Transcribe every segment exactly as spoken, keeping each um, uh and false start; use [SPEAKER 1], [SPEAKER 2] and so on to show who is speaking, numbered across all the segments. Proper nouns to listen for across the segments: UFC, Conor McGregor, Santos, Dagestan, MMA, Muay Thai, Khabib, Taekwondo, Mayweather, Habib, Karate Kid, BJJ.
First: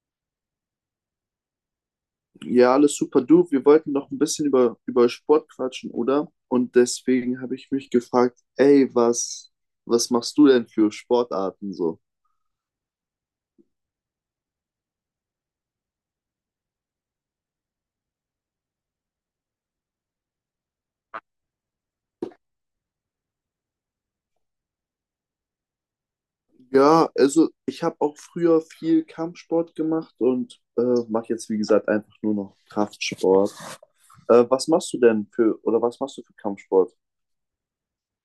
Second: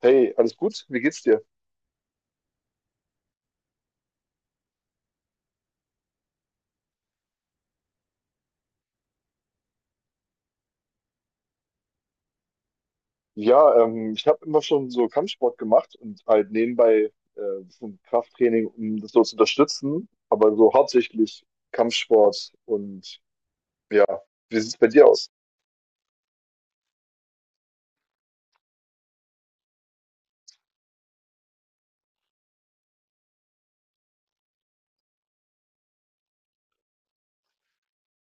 [SPEAKER 1] Hey, alles gut? Wie geht's dir?
[SPEAKER 2] Ja, alles super. Du, wir wollten noch ein bisschen über, über Sport quatschen, oder? Und deswegen habe ich mich gefragt, ey, was, was machst du denn für Sportarten so?
[SPEAKER 1] Ja, ähm, ich habe immer schon so Kampfsport gemacht und halt nebenbei äh, bisschen Krafttraining, um das so zu unterstützen, aber so hauptsächlich Kampfsport und ja, wie sieht's bei dir aus?
[SPEAKER 2] Ja, also ich habe auch früher viel Kampfsport gemacht und äh, mache jetzt, wie gesagt, einfach nur noch Kraftsport. Äh, was machst du denn für, oder was machst du für Kampfsport?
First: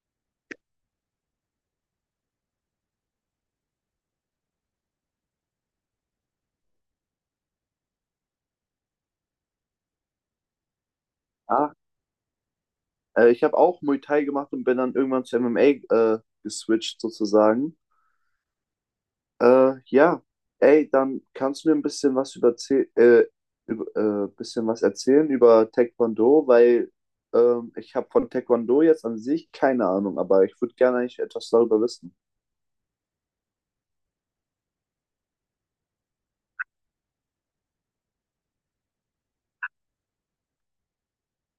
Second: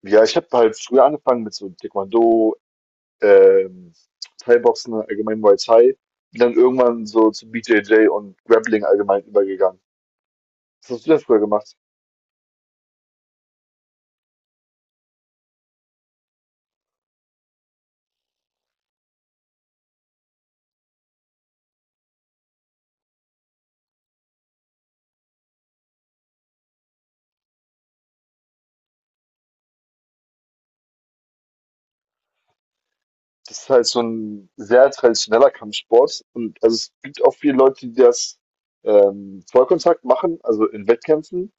[SPEAKER 1] Ja, ich habe halt früher angefangen mit so Taekwondo, ähm, Thai-Boxen, allgemein Muay Thai, bin dann irgendwann so zu B J J und Grappling allgemein übergegangen. Was hast du denn früher
[SPEAKER 2] Ah,
[SPEAKER 1] gemacht?
[SPEAKER 2] äh, ich habe auch Muay Thai gemacht und bin dann irgendwann zu M M A äh, geswitcht sozusagen. Äh, ja, Ey, dann kannst du mir ein bisschen was über, äh, über äh, bisschen was erzählen über Taekwondo, weil ähm, ich habe von Taekwondo jetzt an sich keine Ahnung, aber ich würde gerne eigentlich etwas darüber wissen.
[SPEAKER 1] Das ist halt so ein sehr traditioneller Kampfsport, und also, es gibt auch viele Leute, die das ähm, Vollkontakt machen, also in Wettkämpfen,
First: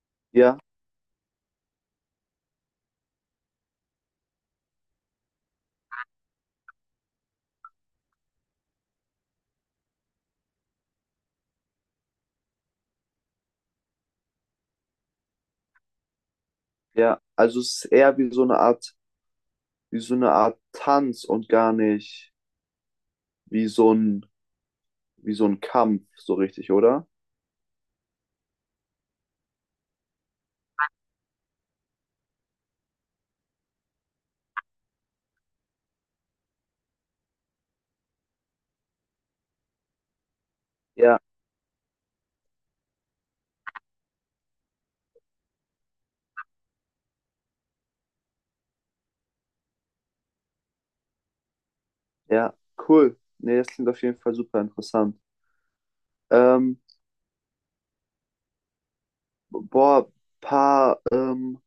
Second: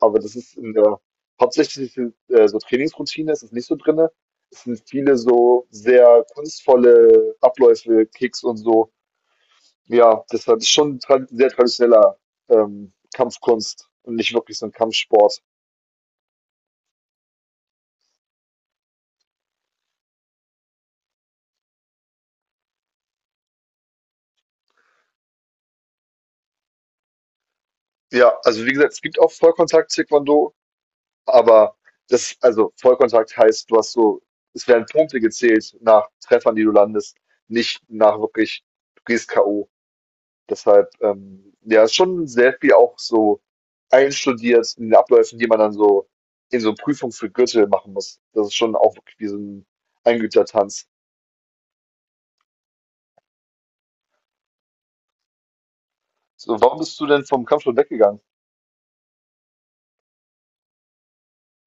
[SPEAKER 1] aber das ist
[SPEAKER 2] Ja,
[SPEAKER 1] in der hauptsächlichen, äh, so Trainingsroutine ist es nicht so drinne. Es sind viele so sehr kunstvolle Abläufe, Kicks und so. Ja, deshalb ist schon trad sehr traditioneller, ähm, Kampfkunst und nicht wirklich so ein Kampfsport.
[SPEAKER 2] ja, also es ist eher wie so eine Art, wie so eine Art Tanz und gar nicht wie so ein, wie so ein Kampf, so richtig, oder?
[SPEAKER 1] Ja, also wie gesagt, es gibt auch Vollkontakt-Taekwondo. Aber das, also Vollkontakt heißt, du hast so, es werden Punkte gezählt nach Treffern, die du landest, nicht nach wirklich, du gehst k o. Deshalb,
[SPEAKER 2] Ja,
[SPEAKER 1] ähm, ja, ist schon sehr viel auch so einstudiert in den Abläufen, die man dann so in so Prüfungen für Gürtel machen muss. Das ist schon auch wirklich wie so ein Eingeübter-Tanz.
[SPEAKER 2] ja, cool. Nee, das klingt auf jeden Fall super interessant.
[SPEAKER 1] So, warum
[SPEAKER 2] Ähm,
[SPEAKER 1] bist du denn vom Kampfsport weggegangen?
[SPEAKER 2] boah, paar, ähm,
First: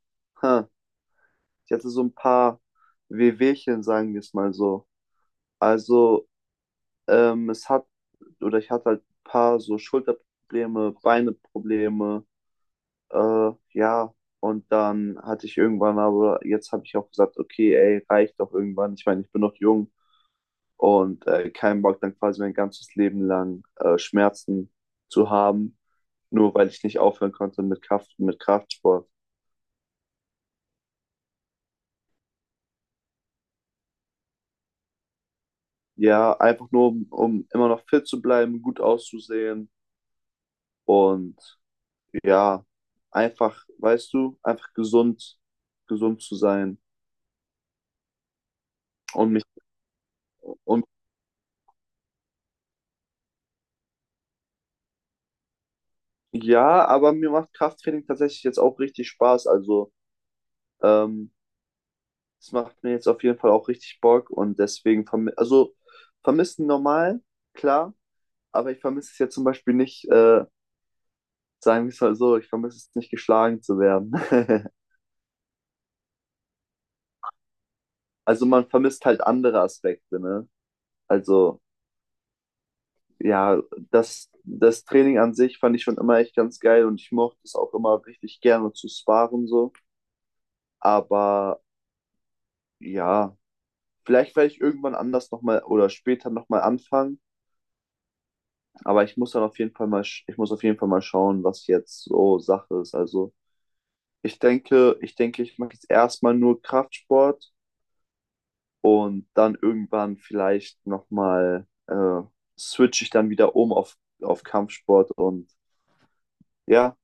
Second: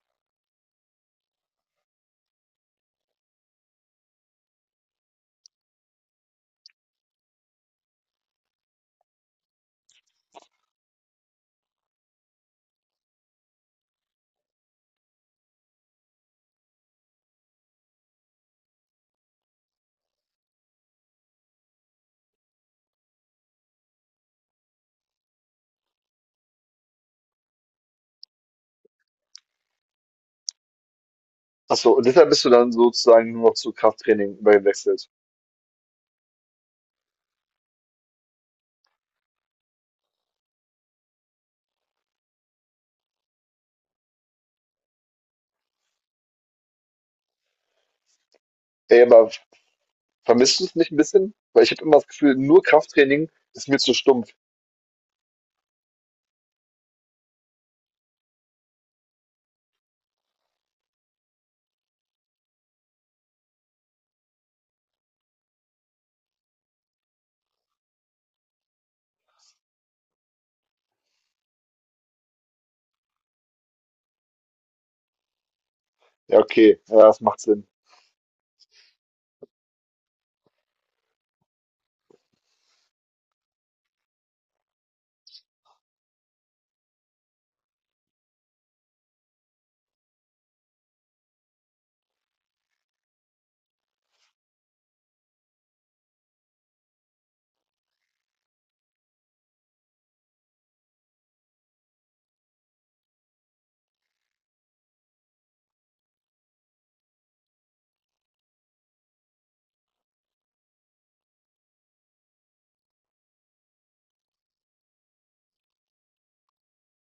[SPEAKER 2] Sie hatte so ein paar Wehwehchen, sagen wir es mal so. Also, ähm, es hat, oder ich hatte halt ein paar so Schulterprobleme, Beineprobleme, äh, ja. Und dann hatte ich irgendwann, aber jetzt habe ich auch gesagt, okay, ey, reicht doch irgendwann. Ich meine, ich bin noch jung und äh, keinen Bock, dann quasi mein ganzes Leben lang äh, Schmerzen zu haben, nur weil ich nicht aufhören konnte mit Kraft, mit Kraftsport.
[SPEAKER 1] Ach so, und deshalb bist du dann sozusagen nur noch zu Krafttraining übergewechselt.
[SPEAKER 2] Ja, einfach nur, um, um immer noch fit zu bleiben, gut auszusehen. Und ja, einfach, weißt du, einfach gesund, gesund zu sein.
[SPEAKER 1] Ey, aber
[SPEAKER 2] Und mich,
[SPEAKER 1] vermisst du es
[SPEAKER 2] und
[SPEAKER 1] nicht ein bisschen? Weil ich habe immer das Gefühl, nur Krafttraining ist mir zu stumpf.
[SPEAKER 2] ja, aber mir macht Krafttraining tatsächlich jetzt auch richtig Spaß. Also, ähm, es macht mir jetzt auf jeden Fall auch richtig Bock und deswegen, vermi also, vermissen normal, klar, aber ich vermisse es jetzt zum Beispiel nicht, äh, sagen wir es mal so, ich vermisse es nicht, geschlagen zu werden.
[SPEAKER 1] Ja, okay. Ja, das macht Sinn.
[SPEAKER 2] Also, man vermisst halt andere Aspekte, ne? Also, ja, das, das Training an sich fand ich schon immer echt ganz geil und ich mochte es auch immer richtig gerne zu sparen so. Aber ja, vielleicht werde ich irgendwann anders nochmal oder später nochmal anfangen. Aber ich muss dann auf jeden Fall mal, sch- ich muss auf jeden Fall mal schauen, was jetzt so Sache ist. Also ich denke, ich denke, ich mache jetzt erstmal nur Kraftsport und dann irgendwann vielleicht nochmal äh, switche ich dann wieder um auf, auf Kampfsport und ja,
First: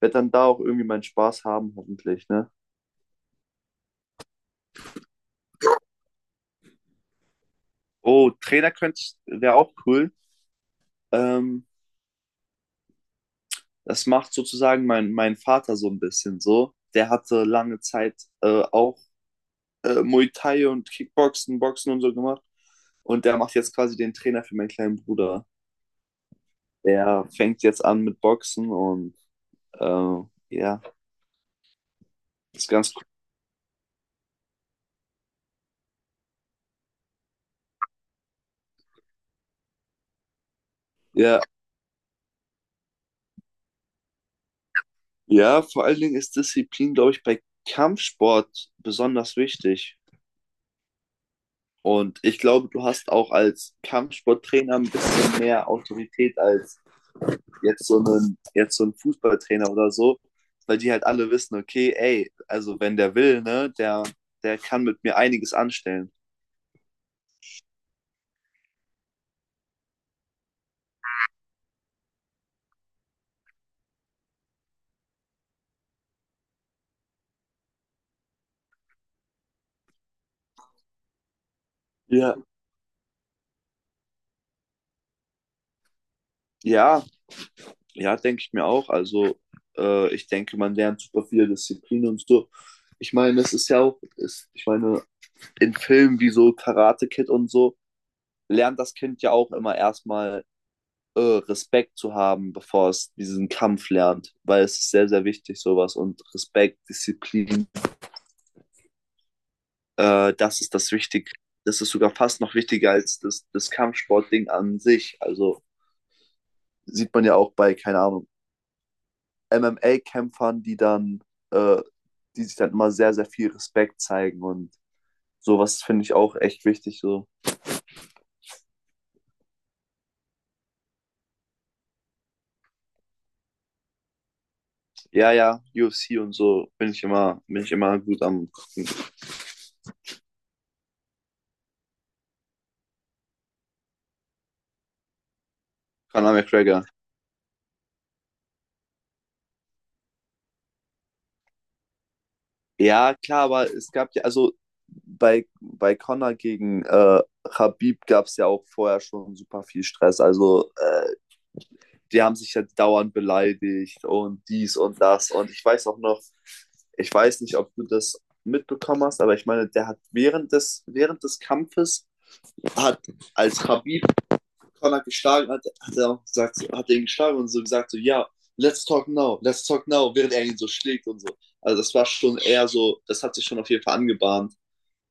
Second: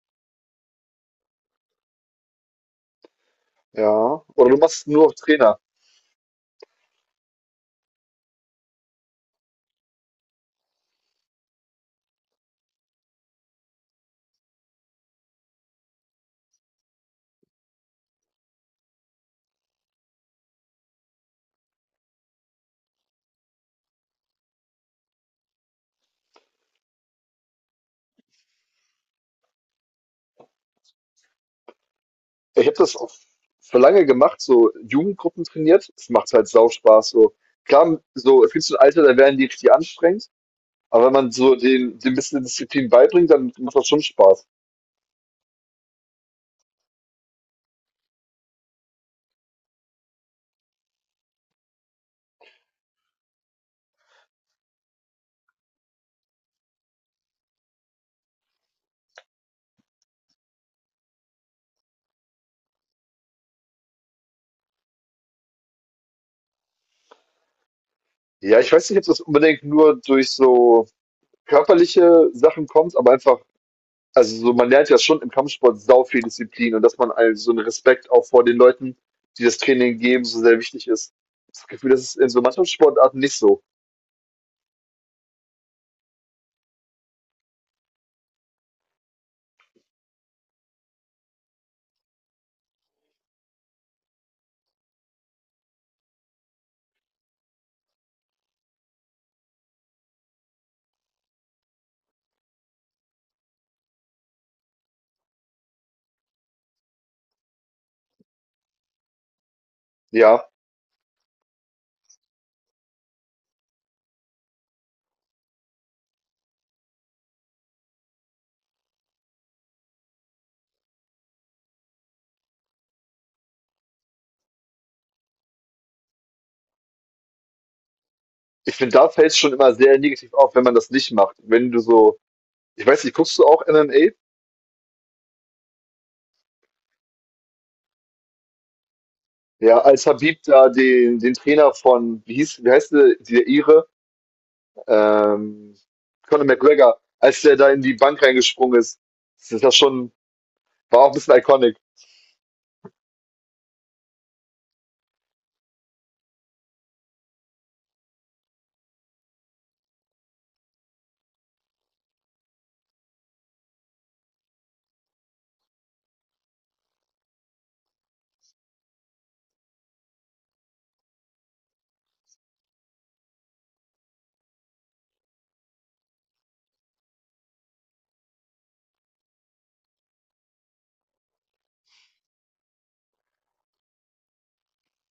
[SPEAKER 2] werde dann da auch irgendwie meinen Spaß haben, hoffentlich, ne?
[SPEAKER 1] Ja. Oder du machst es nur auf Trainer.
[SPEAKER 2] Oh, Trainer könnte, wäre auch cool. Ähm, das macht sozusagen mein, mein Vater so ein bisschen so. Der hatte lange Zeit äh, auch äh, Muay Thai und Kickboxen, Boxen und so gemacht. Und der macht jetzt quasi den Trainer für meinen kleinen Bruder. Der fängt jetzt an mit Boxen und äh, ja,
[SPEAKER 1] Ich
[SPEAKER 2] ist
[SPEAKER 1] habe
[SPEAKER 2] ganz
[SPEAKER 1] das
[SPEAKER 2] cool.
[SPEAKER 1] auf, für lange gemacht, so Jugendgruppen trainiert. Das macht halt sau Spaß. So. Klar, so fühlst du ein Alter, da werden die richtig anstrengend. Aber wenn man
[SPEAKER 2] Ja,
[SPEAKER 1] so den, den bisschen Disziplin beibringt, dann macht das schon Spaß.
[SPEAKER 2] ja, vor allen Dingen ist Disziplin, glaube ich, bei Kampfsport besonders wichtig. Und ich glaube, du hast auch als Kampfsporttrainer ein bisschen mehr Autorität als jetzt so ein, jetzt so ein Fußballtrainer oder so, weil die halt alle wissen, okay, ey, also wenn der will, ne, der, der kann mit mir einiges anstellen.
[SPEAKER 1] Ja, ich weiß nicht, ob das unbedingt nur durch so körperliche Sachen kommt, aber einfach, also so, man lernt ja schon im Kampfsport sau viel Disziplin, und dass man also so einen Respekt auch vor den Leuten, die das Training geben, so sehr wichtig ist. Das Gefühl, das ist in
[SPEAKER 2] Ja.
[SPEAKER 1] so Mannschaftssportarten nicht so.
[SPEAKER 2] Ja, ja, denke ich mir auch. Also äh, ich denke, man lernt super viele Disziplinen und so. Ich meine, das ist ja auch, ist, ich meine, in Filmen wie so Karate Kid und so, lernt das Kind ja auch immer erstmal äh, Respekt zu haben, bevor es diesen Kampf lernt, weil es ist sehr, sehr wichtig, sowas. Und Respekt, Disziplin, äh,
[SPEAKER 1] Ja,
[SPEAKER 2] das ist das Wichtige. Das ist sogar fast noch wichtiger als das, das Kampfsportding an sich. Also sieht man ja auch bei, keine Ahnung, M M A-Kämpfern, die dann, äh, die sich dann immer sehr, sehr viel Respekt zeigen und sowas finde ich auch echt wichtig. So,
[SPEAKER 1] ich finde, da fällt es schon immer sehr negativ auf, wenn man das nicht macht. Wenn du so, ich weiß nicht, guckst du auch M M A?
[SPEAKER 2] ja, ja, U F C und so bin ich immer, bin ich immer gut am gucken.
[SPEAKER 1] Ja, als Habib da den, den Trainer von, wie hieß, wie heißt der, der Ire? Ähm,
[SPEAKER 2] Conor
[SPEAKER 1] Conor
[SPEAKER 2] McGregor.
[SPEAKER 1] McGregor, als der da in die Bank reingesprungen ist, das ist das schon, war auch ein bisschen iconic.
[SPEAKER 2] Ja, klar, aber es gab ja, also bei, bei Conor gegen äh, Khabib gab es ja auch vorher schon super viel Stress. Also, äh, die haben sich ja dauernd beleidigt und dies und das. Und ich weiß auch noch, ich weiß nicht, ob du das mitbekommen hast, aber ich meine, der hat während des, während des Kampfes, hat, als Khabib Connor geschlagen hat, hat er auch gesagt, so- hat er ihn geschlagen und so gesagt, so, ja, let's talk now, let's talk now, während er ihn so schlägt und so. Also das war schon eher so, das hat sich schon auf jeden Fall angebahnt,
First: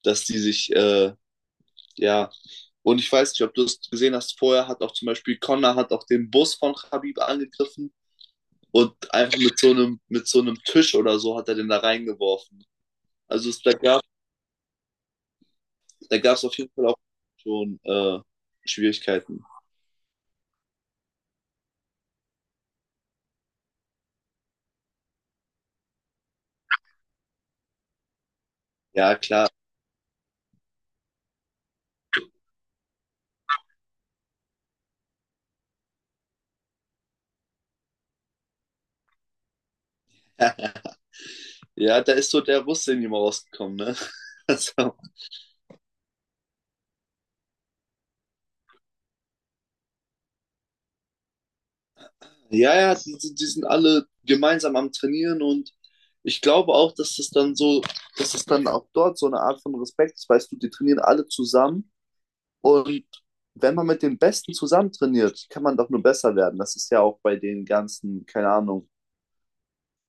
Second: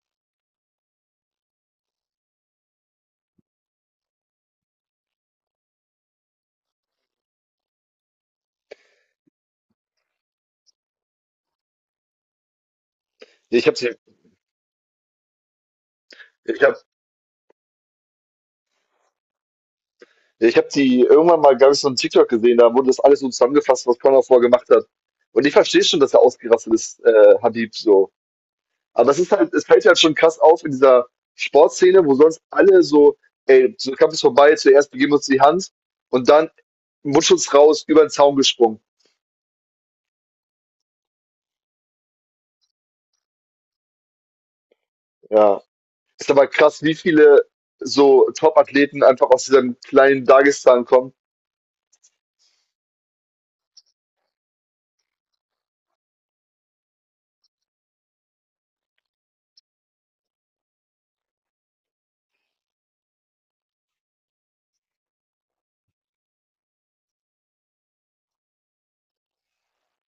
[SPEAKER 2] dass die sich, äh, ja, und ich weiß nicht, ob du es gesehen hast, vorher hat auch zum Beispiel Connor hat auch den Bus von Khabib angegriffen und einfach mit so einem, mit so einem Tisch oder so hat er den da reingeworfen. Also
[SPEAKER 1] Ja,
[SPEAKER 2] es,
[SPEAKER 1] Ich
[SPEAKER 2] da
[SPEAKER 1] habe die,
[SPEAKER 2] gab, es da gab es auf
[SPEAKER 1] ich
[SPEAKER 2] jeden
[SPEAKER 1] hab,
[SPEAKER 2] Fall auch schon äh, Schwierigkeiten.
[SPEAKER 1] ja, ich hab die irgendwann mal, glaube ich, so einen TikTok gesehen, da wurde das alles so zusammengefasst, was Conor vorher gemacht hat. Und ich verstehe schon, dass er ausgerastet ist, äh, Habib, so. Aber
[SPEAKER 2] Ja,
[SPEAKER 1] das ist
[SPEAKER 2] klar.
[SPEAKER 1] halt, es fällt halt schon krass auf in dieser Sportszene, wo sonst alle so, ey, so Kampf ist vorbei, zuerst begeben wir uns die Hand und dann Mundschutz raus, über den Zaun gesprungen.
[SPEAKER 2] Ja, da ist so der Russe in ihm rausgekommen, ne? Also,
[SPEAKER 1] Ja, ist aber krass, wie viele so Top-Athleten einfach aus diesem kleinen Dagestan kommen.
[SPEAKER 2] ja, ja, die, die die sind alle gemeinsam am Trainieren und ich glaube auch, dass das dann so, dass das dann auch dort so eine Art von Respekt ist, weißt du, die trainieren alle zusammen und wenn man mit den Besten zusammen trainiert, kann man doch nur besser werden. Das ist ja auch bei den ganzen, keine Ahnung,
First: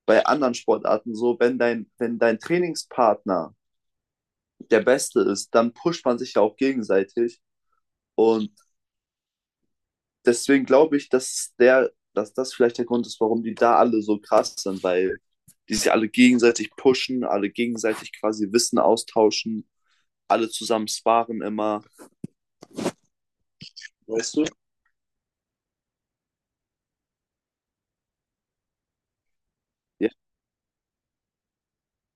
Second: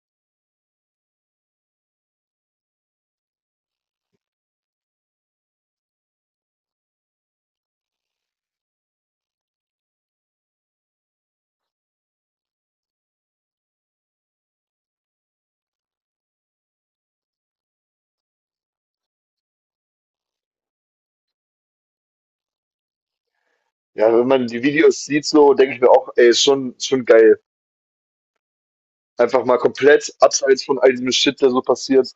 [SPEAKER 2] bei anderen Sportarten so, wenn dein, wenn dein Trainingspartner der Beste ist, dann pusht man sich ja auch gegenseitig und deswegen glaube ich, dass der, dass das vielleicht der Grund ist, warum die da alle so krass sind, weil die sich alle gegenseitig pushen, alle gegenseitig quasi Wissen austauschen, alle zusammen sparen immer.
[SPEAKER 1] Ja, wenn
[SPEAKER 2] Weißt du?
[SPEAKER 1] man die Videos sieht, so denke ich mir auch, ey, ist schon, schon geil. Einfach mal
[SPEAKER 2] Ja,
[SPEAKER 1] komplett abseits von all diesem Shit, der so passiert.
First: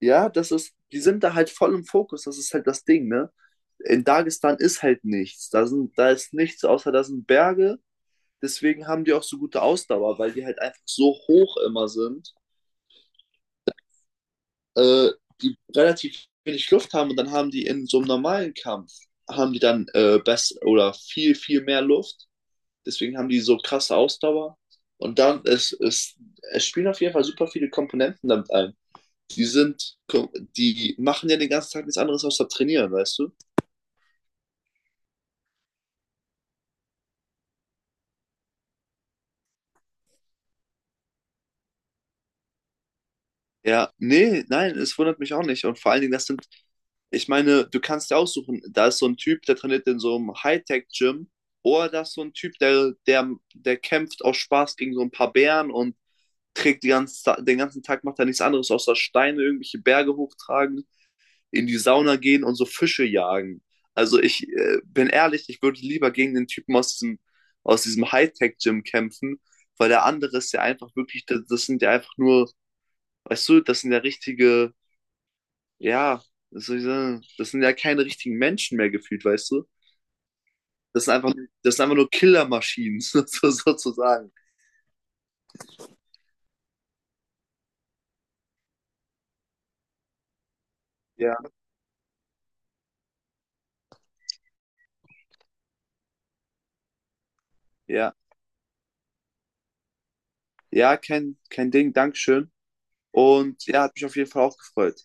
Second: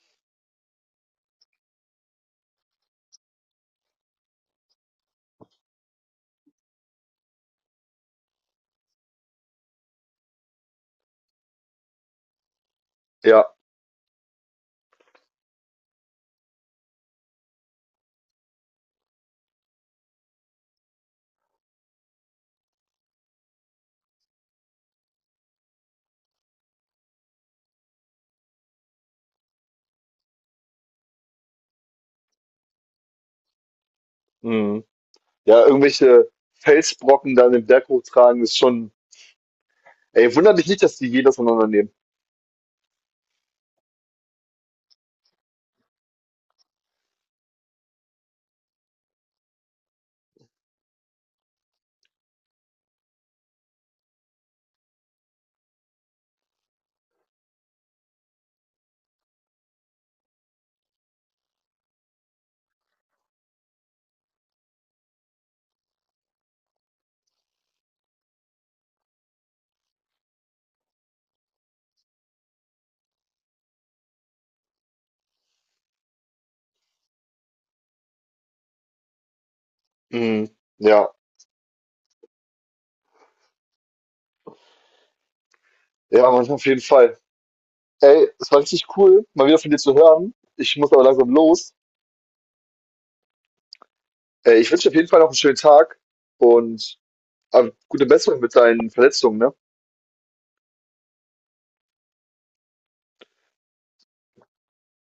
[SPEAKER 2] ja, das ist, die sind da halt voll im Fokus, das ist halt das Ding, ne? In Dagestan ist halt nichts. Da, sind, da ist nichts, außer da sind Berge. Deswegen haben die auch so gute Ausdauer, weil die halt einfach so hoch immer sind,
[SPEAKER 1] Ja,
[SPEAKER 2] äh, die relativ wenig Luft haben und dann haben die in so einem normalen Kampf, haben die dann äh, best oder viel, viel mehr Luft. Deswegen haben die so krasse Ausdauer. Und dann, es, es, es spielen auf jeden Fall super viele Komponenten damit ein. Die sind, die machen ja den ganzen Tag nichts anderes außer trainieren, weißt du?
[SPEAKER 1] mhm, ja, irgendwelche Felsbrocken da in den Berg hochtragen, ist schon, ey, wundert mich nicht, dass die jedes auseinandernehmen.
[SPEAKER 2] Ja, nee, nein, es wundert mich auch nicht. Und vor allen Dingen, das sind, ich meine, du kannst dir aussuchen, da ist so ein Typ, der trainiert in so einem Hightech-Gym, oder da ist so ein Typ, der, der, der kämpft aus Spaß gegen so ein paar Bären und trägt die ganze, Ta- den ganzen Tag, macht er nichts anderes, außer Steine, irgendwelche Berge hochtragen, in die Sauna gehen und so Fische jagen. Also ich äh, bin ehrlich, ich würde lieber gegen den Typen aus diesem, aus diesem Hightech-Gym kämpfen, weil der andere ist ja einfach wirklich, das das sind ja einfach nur. Weißt du, das sind ja richtige, ja, was soll ich sagen, das sind ja keine richtigen Menschen mehr gefühlt, weißt du?
[SPEAKER 1] Mhm.
[SPEAKER 2] Das
[SPEAKER 1] Ja,
[SPEAKER 2] sind einfach, das sind einfach nur Killermaschinen, so- sozusagen.
[SPEAKER 1] ja, Mann, auf jeden Fall. Ey, es war richtig cool, mal wieder von dir zu hören. Ich muss aber langsam
[SPEAKER 2] Ja,
[SPEAKER 1] los. Äh, ich wünsche dir auf jeden Fall noch einen schönen Tag und äh, gute
[SPEAKER 2] ja,
[SPEAKER 1] Besserung mit deinen Verletzungen, ne?
[SPEAKER 2] ja, kein, kein Ding, Dankeschön. Und ja, hat mich auf jeden Fall auch gefreut.